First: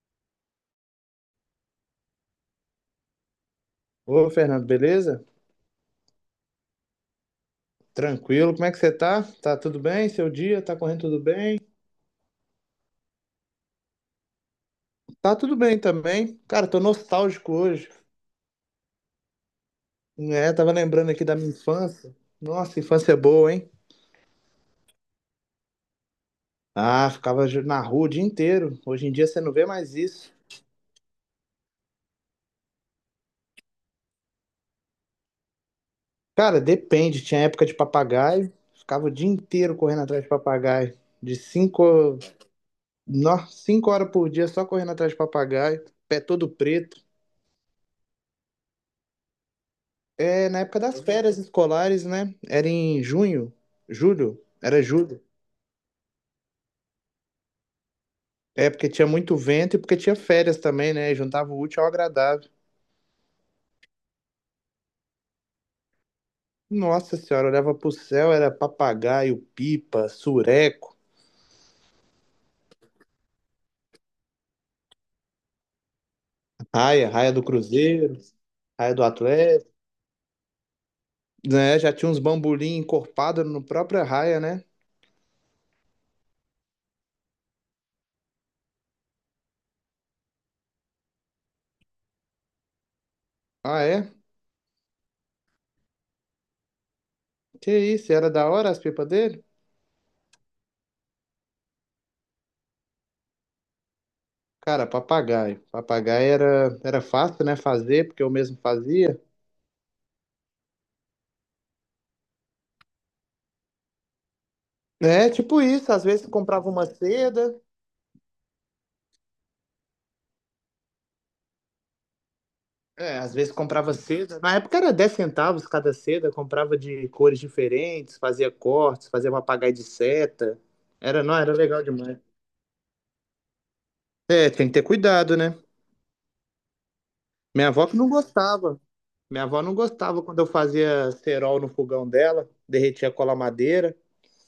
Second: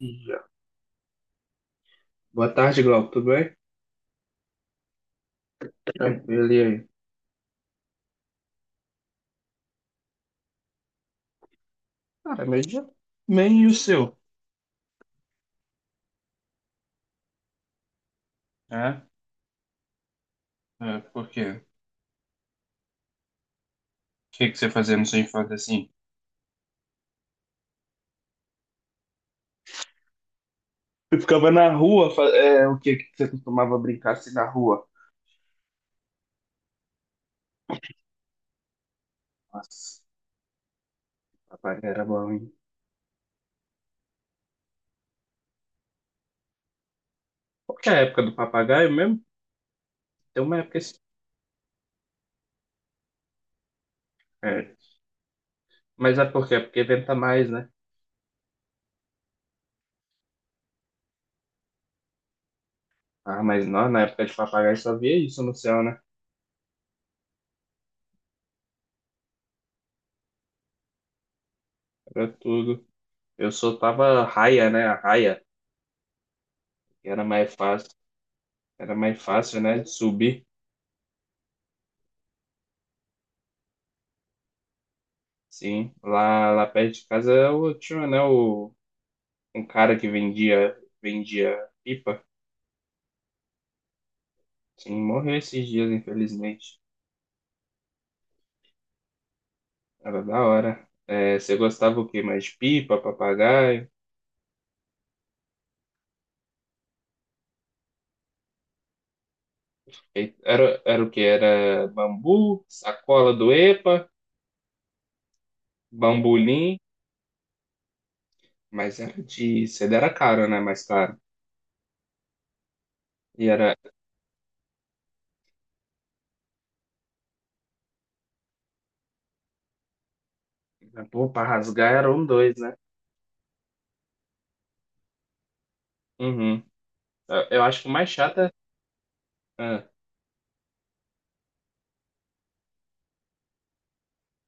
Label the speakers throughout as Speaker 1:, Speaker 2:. Speaker 1: Já. Boa tarde, Glauco. Tudo bem?
Speaker 2: Ô, Fernando, beleza?
Speaker 1: Tranquilo, e aí?
Speaker 2: Tranquilo, como é que você tá? Tá tudo bem? Seu dia tá correndo tudo bem?
Speaker 1: Cara, meio dia. Meio o seu.
Speaker 2: Tá tudo bem também. Cara, tô nostálgico hoje.
Speaker 1: É?
Speaker 2: É, tava
Speaker 1: É,
Speaker 2: lembrando aqui
Speaker 1: por
Speaker 2: da
Speaker 1: quê?
Speaker 2: minha
Speaker 1: O
Speaker 2: infância. Nossa, infância é boa, hein?
Speaker 1: que que você fazia na sua infância assim?
Speaker 2: Ah, na rua o dia inteiro. Hoje em dia você não vê mais isso.
Speaker 1: Eu ficava na rua, é, o que que você costumava brincar assim na rua?
Speaker 2: Cara, depende. Tinha época de papagaio. Ficava o dia inteiro
Speaker 1: Nossa,
Speaker 2: correndo atrás de papagaio. De
Speaker 1: papagaio era
Speaker 2: cinco,
Speaker 1: bom, hein?
Speaker 2: no, 5 horas por dia só correndo atrás de papagaio. Pé todo preto.
Speaker 1: Qual que é a época do papagaio mesmo? Tem
Speaker 2: É
Speaker 1: uma
Speaker 2: na
Speaker 1: época
Speaker 2: época
Speaker 1: assim.
Speaker 2: das férias escolares, né? Era em junho, julho,
Speaker 1: É.
Speaker 2: era julho.
Speaker 1: Mas é por quê? Porque venta mais, né?
Speaker 2: É porque tinha muito vento e porque tinha férias também, né? Juntava o útil ao agradável.
Speaker 1: Ah, mas não, na época de papagaio só via isso no céu, né?
Speaker 2: Nossa senhora, olhava pro céu, era papagaio, pipa, sureco,
Speaker 1: Era tudo. Eu soltava raia, né? A raia, que
Speaker 2: raia,
Speaker 1: era
Speaker 2: raia do
Speaker 1: mais fácil.
Speaker 2: Cruzeiro,
Speaker 1: Era
Speaker 2: raia do
Speaker 1: mais fácil,
Speaker 2: Atlético,
Speaker 1: né? De subir.
Speaker 2: né? Já tinha uns bambolim encorpado no próprio raia, né?
Speaker 1: Sim, lá perto de casa eu tinha, né, o, um cara que vendia, pipa.
Speaker 2: Ah, é?
Speaker 1: Sim, morreu esses dias, infelizmente.
Speaker 2: Que isso, era da hora as pipas dele?
Speaker 1: Era da hora. É, você gostava o quê? Mais de pipa, papagaio?
Speaker 2: Cara, papagaio. Papagaio era fácil, né? Fazer, porque eu mesmo fazia.
Speaker 1: Era o quê? Era bambu, sacola do EPA,
Speaker 2: É, tipo isso, às vezes comprava
Speaker 1: bambolim,
Speaker 2: uma seda,
Speaker 1: mas era de... Cedo era caro, né? Mais caro.
Speaker 2: é, às
Speaker 1: E
Speaker 2: vezes
Speaker 1: era...
Speaker 2: comprava seda. Na época era 10 centavos cada seda, comprava de cores diferentes, fazia cortes, fazia papagaio de seta. Era,
Speaker 1: Pô,
Speaker 2: não,
Speaker 1: pra
Speaker 2: era legal
Speaker 1: rasgar era
Speaker 2: demais.
Speaker 1: um dois, né?
Speaker 2: É, tem que ter cuidado, né?
Speaker 1: Uhum. Eu
Speaker 2: Minha
Speaker 1: acho
Speaker 2: avó
Speaker 1: que o
Speaker 2: que
Speaker 1: mais
Speaker 2: não
Speaker 1: chato é...
Speaker 2: gostava. Minha avó não
Speaker 1: Ah,
Speaker 2: gostava quando eu fazia cerol no fogão dela, derretia cola madeira,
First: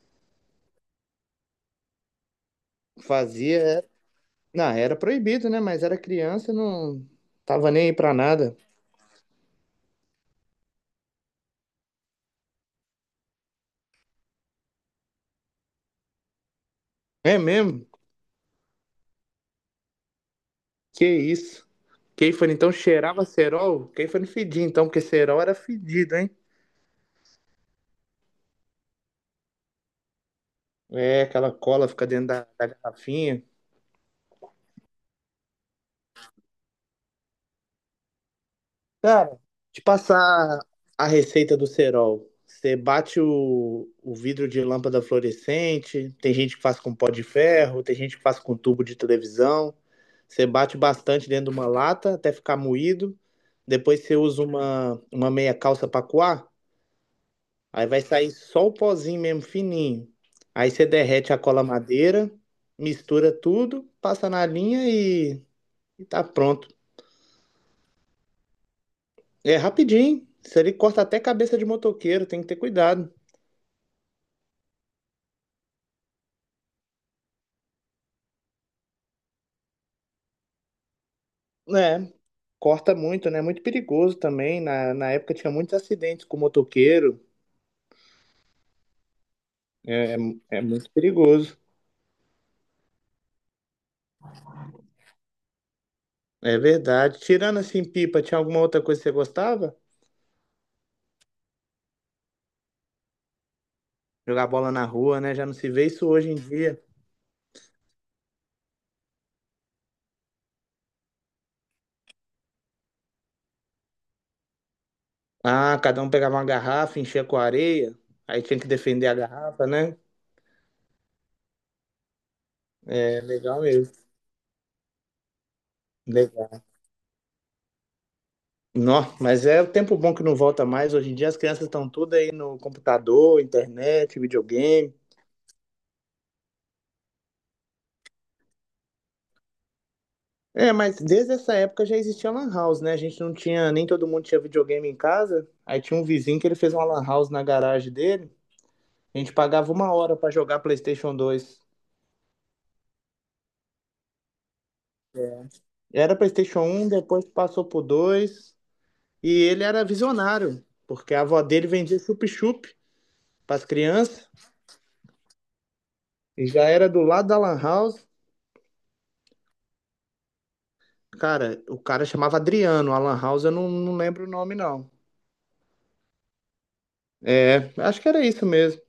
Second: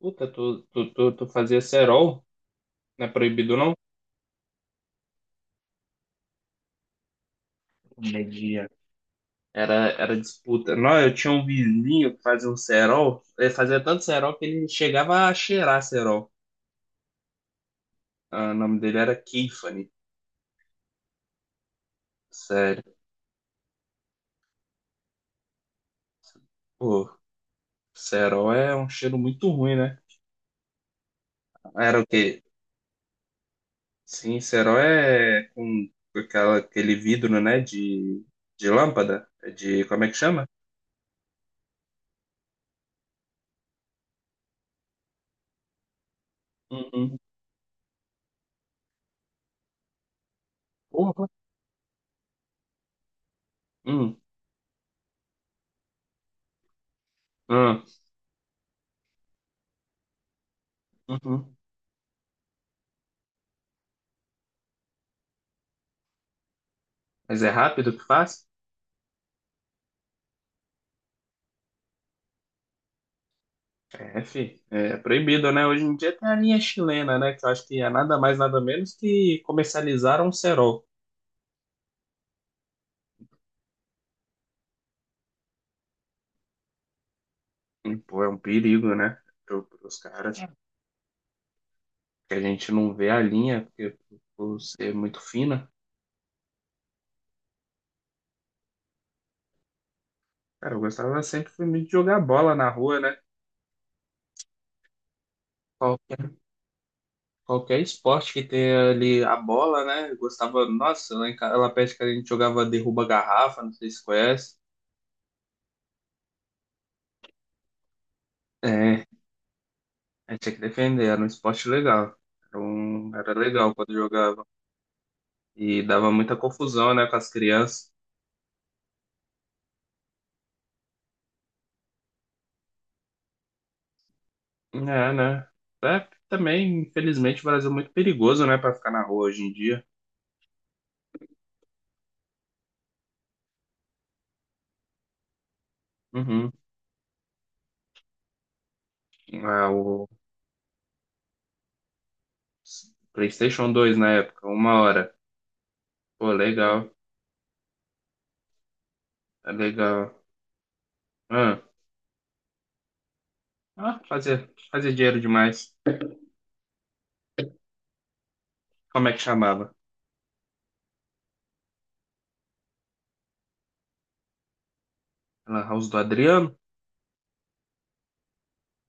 Speaker 1: puta, tu fazia cerol? Não é proibido,
Speaker 2: fazia.
Speaker 1: não?
Speaker 2: É. Não, era proibido, né? Mas era criança, não tava nem aí pra nada.
Speaker 1: Comedia. Era disputa. Não, eu tinha um vizinho que fazia um cerol. Ele fazia tanto cerol que ele chegava a cheirar cerol.
Speaker 2: É mesmo?
Speaker 1: Ah, o nome dele era Keifany.
Speaker 2: Que isso. Kefir então
Speaker 1: Sério.
Speaker 2: cheirava cerol? Kefir não fedia então, porque cerol era fedido, hein?
Speaker 1: Pô, cerol é um cheiro muito ruim, né?
Speaker 2: É, aquela cola
Speaker 1: Era o
Speaker 2: fica
Speaker 1: quê?
Speaker 2: dentro da garrafinha.
Speaker 1: Sim, cerol é com aquela, aquele vidro, né? de lâmpada.
Speaker 2: Cara,
Speaker 1: É.
Speaker 2: te
Speaker 1: De, como é que chama?
Speaker 2: passar a receita do cerol. Você bate o vidro de lâmpada fluorescente, tem gente que faz com pó
Speaker 1: Uhum.
Speaker 2: de ferro, tem gente que faz com tubo de televisão. Você bate
Speaker 1: Porra.
Speaker 2: bastante dentro de uma lata até ficar moído. Depois você
Speaker 1: Hum,
Speaker 2: usa uma meia calça para coar.
Speaker 1: hum.
Speaker 2: Aí
Speaker 1: Ah.
Speaker 2: vai sair só o pozinho mesmo, fininho. Aí você derrete a
Speaker 1: Uhum.
Speaker 2: cola madeira, mistura tudo, passa na linha e tá pronto.
Speaker 1: Mas é rápido que faz?
Speaker 2: É rapidinho. Isso ali corta até cabeça de motoqueiro, tem que ter cuidado.
Speaker 1: É, é proibido, né? Hoje em dia tem a linha chilena, né? Que eu acho que é nada mais, nada menos que comercializar um cerol.
Speaker 2: É, corta muito, né? É muito perigoso também. Na época tinha muitos acidentes com motoqueiro.
Speaker 1: E, pô, é um perigo, né? Pros
Speaker 2: É, é,
Speaker 1: caras. É.
Speaker 2: é, muito perigoso.
Speaker 1: Que a gente não vê a linha, porque por ser muito fina.
Speaker 2: É verdade. Tirando assim, pipa, tinha alguma outra coisa que você gostava?
Speaker 1: Cara, eu gostava sempre de jogar bola na rua, né?
Speaker 2: Jogar bola na rua, né? Já não se vê isso
Speaker 1: Qualquer,
Speaker 2: hoje em dia.
Speaker 1: qualquer esporte que tenha ali a bola, né? Eu gostava, nossa, lá em casa, lá perto que a gente jogava derruba garrafa, não sei se conhece.
Speaker 2: Ah, cada um pegava uma garrafa, enchia com areia, aí tinha que
Speaker 1: É,
Speaker 2: defender a garrafa, né?
Speaker 1: a gente tinha que defender, era um esporte legal. Era, um,
Speaker 2: É
Speaker 1: era
Speaker 2: legal
Speaker 1: legal quando
Speaker 2: mesmo.
Speaker 1: jogava. E dava muita
Speaker 2: Legal.
Speaker 1: confusão, né, com as crianças.
Speaker 2: Nó, mas é o tempo bom que não volta mais. Hoje em dia as crianças estão tudo aí no computador, internet, videogame.
Speaker 1: É, né? É, também, infelizmente, o Brasil é muito perigoso, né, para ficar na rua hoje em dia.
Speaker 2: É, mas desde essa época já existia lan house, né? A gente não tinha, nem todo mundo tinha videogame em casa. Aí tinha um vizinho que
Speaker 1: Uhum.
Speaker 2: ele fez uma lan house na garagem dele. A gente
Speaker 1: Ah,
Speaker 2: pagava uma
Speaker 1: o
Speaker 2: hora pra jogar PlayStation 2.
Speaker 1: PlayStation 2 na época, uma hora.
Speaker 2: Era
Speaker 1: Pô,
Speaker 2: PlayStation 1,
Speaker 1: legal,
Speaker 2: depois passou pro 2. E
Speaker 1: é
Speaker 2: ele era
Speaker 1: legal.
Speaker 2: visionário, porque a avó
Speaker 1: Ah,
Speaker 2: dele vendia chup-chup para as
Speaker 1: ah,
Speaker 2: crianças
Speaker 1: fazia dinheiro demais.
Speaker 2: e já era do lado da Lan House.
Speaker 1: Como é que chamava?
Speaker 2: Cara, o cara chamava Adriano, a Lan House eu não lembro o nome, não.
Speaker 1: Era House do Adriano?
Speaker 2: É, acho que era isso mesmo.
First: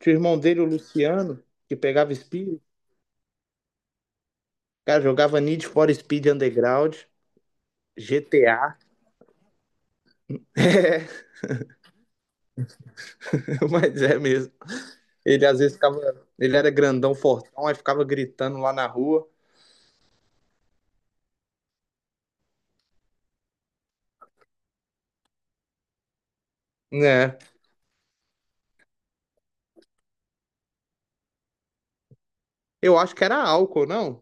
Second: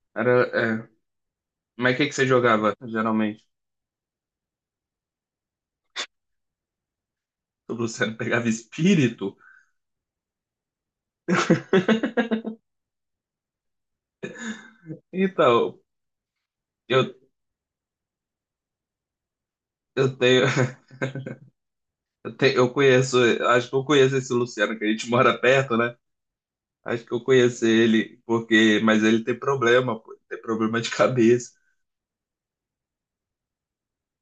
Speaker 2: Tinha o
Speaker 1: Era,
Speaker 2: irmão dele, o
Speaker 1: é.
Speaker 2: Luciano, que
Speaker 1: Mas o que que
Speaker 2: pegava
Speaker 1: você
Speaker 2: Speed,
Speaker 1: jogava, geralmente?
Speaker 2: cara, jogava Need for Speed Underground,
Speaker 1: O Luciano pegava
Speaker 2: GTA.
Speaker 1: espírito?
Speaker 2: É, mas é mesmo. Ele às vezes
Speaker 1: Então,
Speaker 2: ficava. Ele era
Speaker 1: eu,
Speaker 2: grandão, fortão, aí ficava gritando lá na rua.
Speaker 1: eu tenho. Eu conheço, acho que eu conheço esse Luciano, que a gente mora perto, né? Acho que eu
Speaker 2: É.
Speaker 1: conheço ele, porque, mas ele tem problema, pô, ele tem problema de cabeça.
Speaker 2: Eu acho que era álcool, não?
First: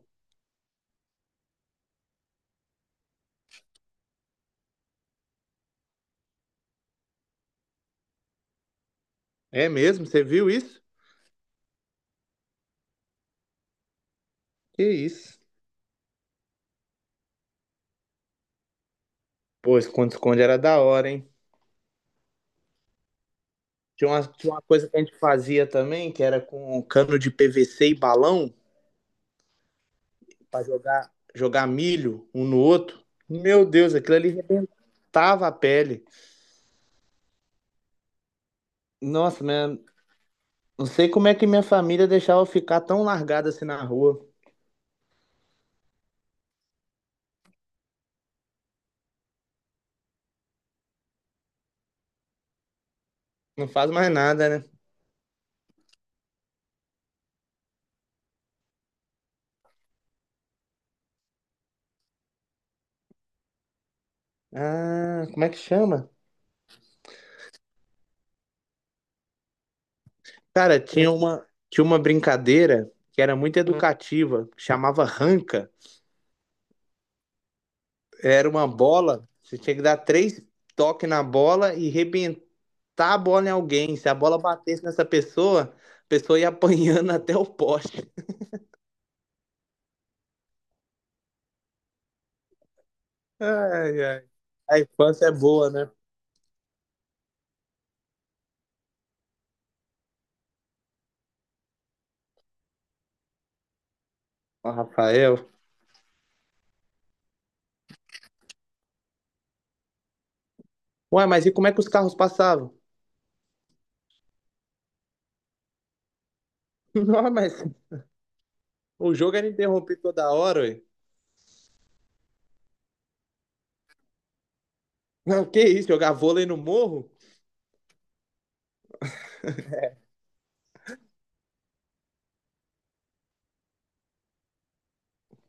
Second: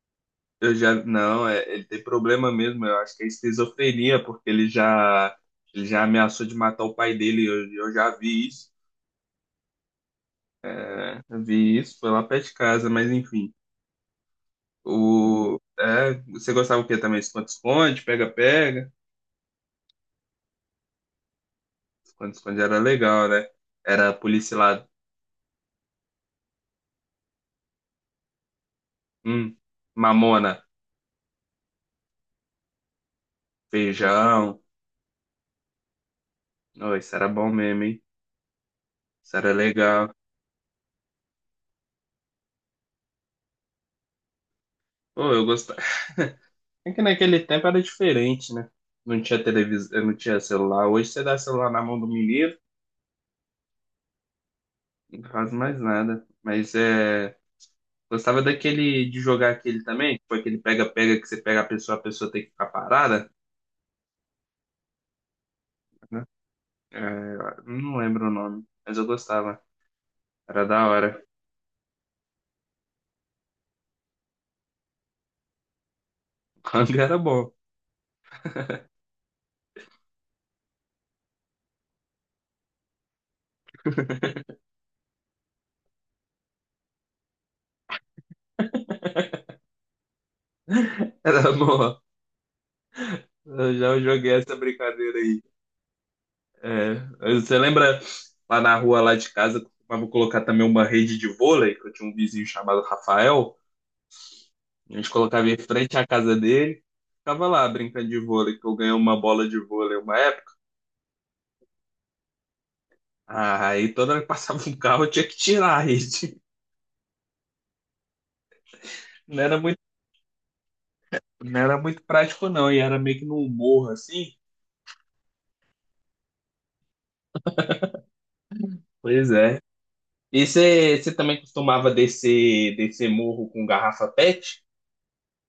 Speaker 1: Eu já, não, é, ele tem problema mesmo, eu acho que é esquizofrenia, porque ele já ameaçou de matar o pai dele, eu já vi isso,
Speaker 2: É mesmo? Você viu isso?
Speaker 1: é, eu vi isso, foi lá perto de casa, mas enfim.
Speaker 2: Que isso.
Speaker 1: O, é, você gostava o quê também? Esconde-esconde, pega-pega?
Speaker 2: Pô, esconde-esconde era da hora, hein?
Speaker 1: Esconde-esconde era legal, né?
Speaker 2: Tinha
Speaker 1: Era
Speaker 2: uma, tinha uma
Speaker 1: policial,
Speaker 2: coisa que a gente fazia também, que era com cano de PVC e balão,
Speaker 1: hum, mamona.
Speaker 2: pra jogar milho um no outro. Meu Deus, aquilo ali
Speaker 1: Feijão.
Speaker 2: arrebentava a pele.
Speaker 1: Oh, isso era bom mesmo, hein? Isso
Speaker 2: Nossa,
Speaker 1: era
Speaker 2: né?
Speaker 1: legal.
Speaker 2: Não sei como é que minha família deixava eu ficar tão largada assim na rua.
Speaker 1: Oh, eu gostava. É que naquele tempo era diferente, né? Não tinha televisão, não tinha celular. Hoje você dá celular na mão do menino,
Speaker 2: Não faz mais nada, né?
Speaker 1: não faz mais nada. Mas é. Gostava daquele de jogar aquele também, foi aquele pega-pega que você pega a pessoa tem que ficar parada,
Speaker 2: Ah, como é que chama?
Speaker 1: né? É, não lembro o nome, mas eu gostava. Era
Speaker 2: Cara,
Speaker 1: da
Speaker 2: tinha
Speaker 1: hora.
Speaker 2: uma, tinha uma brincadeira que era muito educativa, que chamava ranca.
Speaker 1: Hang era bom.
Speaker 2: Era uma bola, você tinha que dar três toques na bola e chutar a bola em alguém. Se a bola batesse nessa pessoa, a pessoa ia apanhando até o poste.
Speaker 1: Era bom. Eu já
Speaker 2: Ai, ai.
Speaker 1: joguei essa
Speaker 2: A
Speaker 1: brincadeira
Speaker 2: infância é
Speaker 1: aí.
Speaker 2: boa, né?
Speaker 1: É, você lembra lá na rua lá de casa, costumava colocar também uma rede de vôlei, que eu tinha um vizinho chamado Rafael.
Speaker 2: Ó,
Speaker 1: A gente
Speaker 2: Rafael.
Speaker 1: colocava em frente à casa dele, ficava lá brincando de vôlei, que eu ganhei uma bola de vôlei uma época,
Speaker 2: Ué, mas e como é que os carros passavam?
Speaker 1: ah, aí toda hora que passava um carro eu tinha que tirar a rede.
Speaker 2: Não, mas o jogo
Speaker 1: Não
Speaker 2: era
Speaker 1: era muito,
Speaker 2: interrompido toda hora, ué.
Speaker 1: não era muito prático não, e era meio que num morro assim.
Speaker 2: Não, que isso, jogar vôlei no morro?
Speaker 1: Pois é. E você também costumava descer morro com garrafa PET?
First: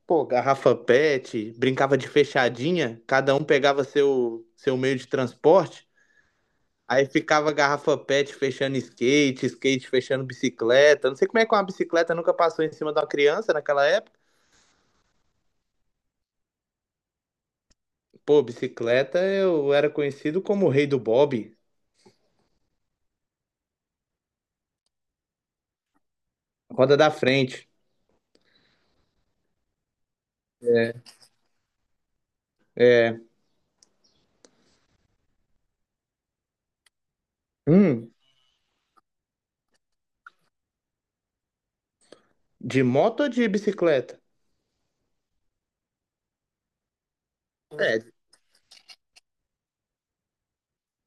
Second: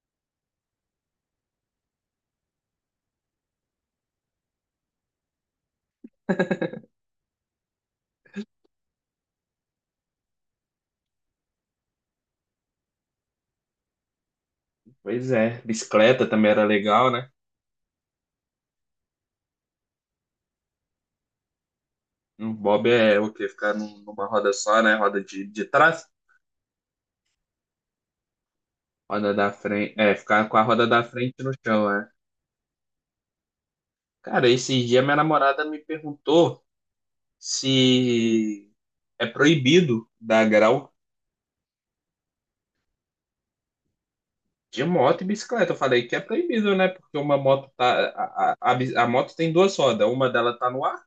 Speaker 2: Pô, garrafa pet, brincava de fechadinha, cada um pegava seu meio de transporte, aí ficava garrafa pet fechando skate, skate fechando bicicleta. Não sei como é que uma bicicleta nunca passou em cima de uma criança naquela época.
Speaker 1: Pois é, bicicleta também era legal, né?
Speaker 2: Pô, bicicleta eu era conhecido como o rei do bob,
Speaker 1: Um bob é o quê? Ficar numa roda só, né? Roda de trás,
Speaker 2: roda da frente.
Speaker 1: roda da frente. É, ficar com a roda da
Speaker 2: É.
Speaker 1: frente no chão, né?
Speaker 2: É.
Speaker 1: Cara, esses dias minha namorada me perguntou
Speaker 2: Hum,
Speaker 1: se é proibido dar grau
Speaker 2: de moto ou de bicicleta?
Speaker 1: de moto e bicicleta. Eu falei que é proibido, né? Porque uma moto
Speaker 2: É,
Speaker 1: tá. A moto tem duas rodas, uma dela tá no ar,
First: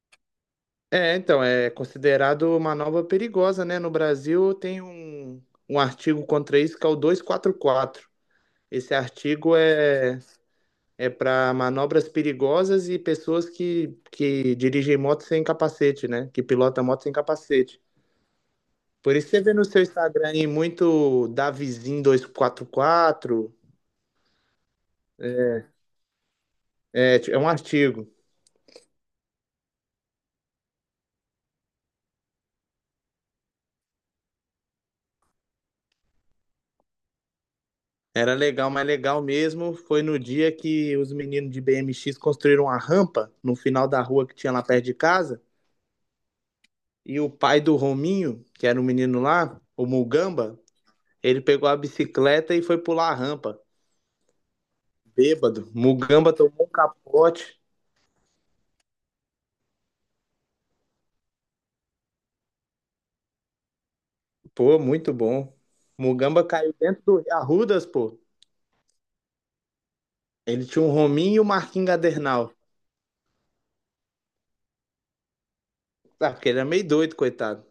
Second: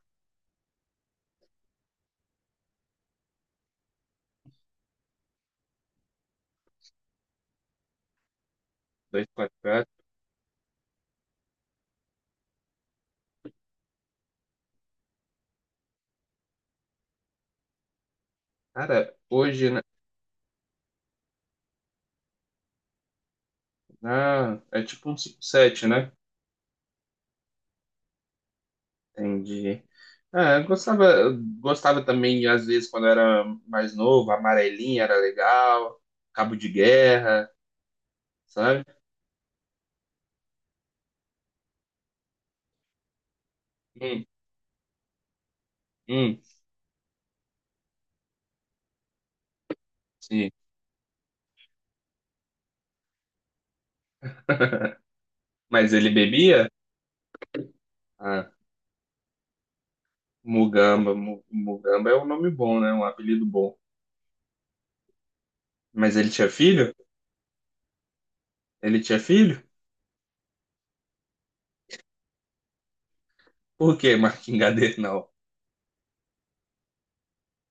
Speaker 2: então, é considerado uma nova perigosa, né? No Brasil tem um artigo contra isso que é o 244. Esse
Speaker 1: dois
Speaker 2: artigo
Speaker 1: quatro.
Speaker 2: é é para manobras perigosas e pessoas que dirigem moto sem capacete, né? Que pilotam moto sem capacete.
Speaker 1: Cara,
Speaker 2: Por isso você vê no
Speaker 1: hoje, né?
Speaker 2: seu Instagram aí muito Davizinho 244.
Speaker 1: Ah, é tipo um 7, né?
Speaker 2: É, é um artigo.
Speaker 1: Entendi. É, eu gostava também, às vezes, quando era mais novo, amarelinha era legal, cabo de guerra,
Speaker 2: Era legal, mas
Speaker 1: sabe?
Speaker 2: legal mesmo foi no dia que os meninos de BMX construíram uma rampa no final da
Speaker 1: Hum,
Speaker 2: rua que tinha lá perto de casa.
Speaker 1: hum,
Speaker 2: E o pai do Rominho, que era o menino lá, o
Speaker 1: sim.
Speaker 2: Mugamba, ele pegou a bicicleta e foi pular a rampa. Bêbado.
Speaker 1: Mas ele
Speaker 2: Mugamba tomou
Speaker 1: bebia?
Speaker 2: um capote.
Speaker 1: Ah, Mugamba é um nome bom, né? Um apelido bom.
Speaker 2: Pô, muito bom.
Speaker 1: Mas ele
Speaker 2: Mugamba
Speaker 1: tinha
Speaker 2: caiu
Speaker 1: filho?
Speaker 2: dentro do Arrudas, pô.
Speaker 1: Ele tinha filho?
Speaker 2: Ele tinha um Rominho e o Marquinhos Gadernal.
Speaker 1: Por que Marquingadeira não?
Speaker 2: Ah, porque ele era meio doido, coitado.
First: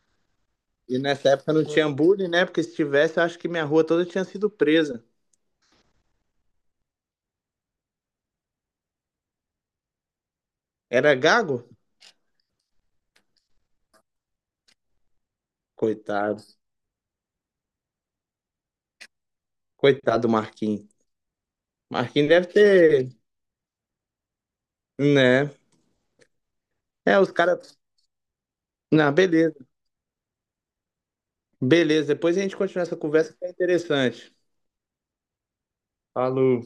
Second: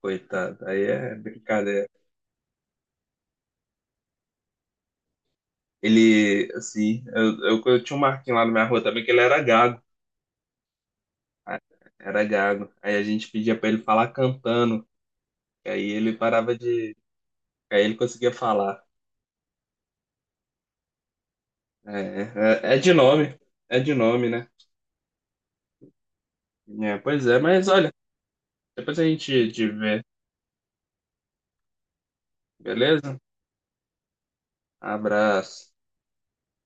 Speaker 1: Coitado, aí
Speaker 2: E
Speaker 1: é
Speaker 2: nessa época não
Speaker 1: brincadeira.
Speaker 2: tinha bullying, né? Porque se tivesse, eu acho que minha rua toda tinha sido presa.
Speaker 1: Ele, assim, eu tinha um Marquinhos lá na minha rua também, que ele era gago.
Speaker 2: Era
Speaker 1: Ah,
Speaker 2: gago?
Speaker 1: era gago. Aí a gente pedia pra ele falar cantando. E aí ele
Speaker 2: Coitado.
Speaker 1: parava de. Aí ele conseguia falar.
Speaker 2: Coitado do Marquinhos.
Speaker 1: É,
Speaker 2: Marquinhos deve
Speaker 1: é de
Speaker 2: ter,
Speaker 1: nome. É de nome, né?
Speaker 2: né?
Speaker 1: É,
Speaker 2: É,
Speaker 1: pois
Speaker 2: os
Speaker 1: é, mas
Speaker 2: caras.
Speaker 1: olha, depois a
Speaker 2: Não,
Speaker 1: gente te
Speaker 2: beleza.
Speaker 1: vê,
Speaker 2: Beleza, depois a gente continua essa
Speaker 1: beleza?
Speaker 2: conversa que é interessante.
Speaker 1: Abraço.
Speaker 2: Falou.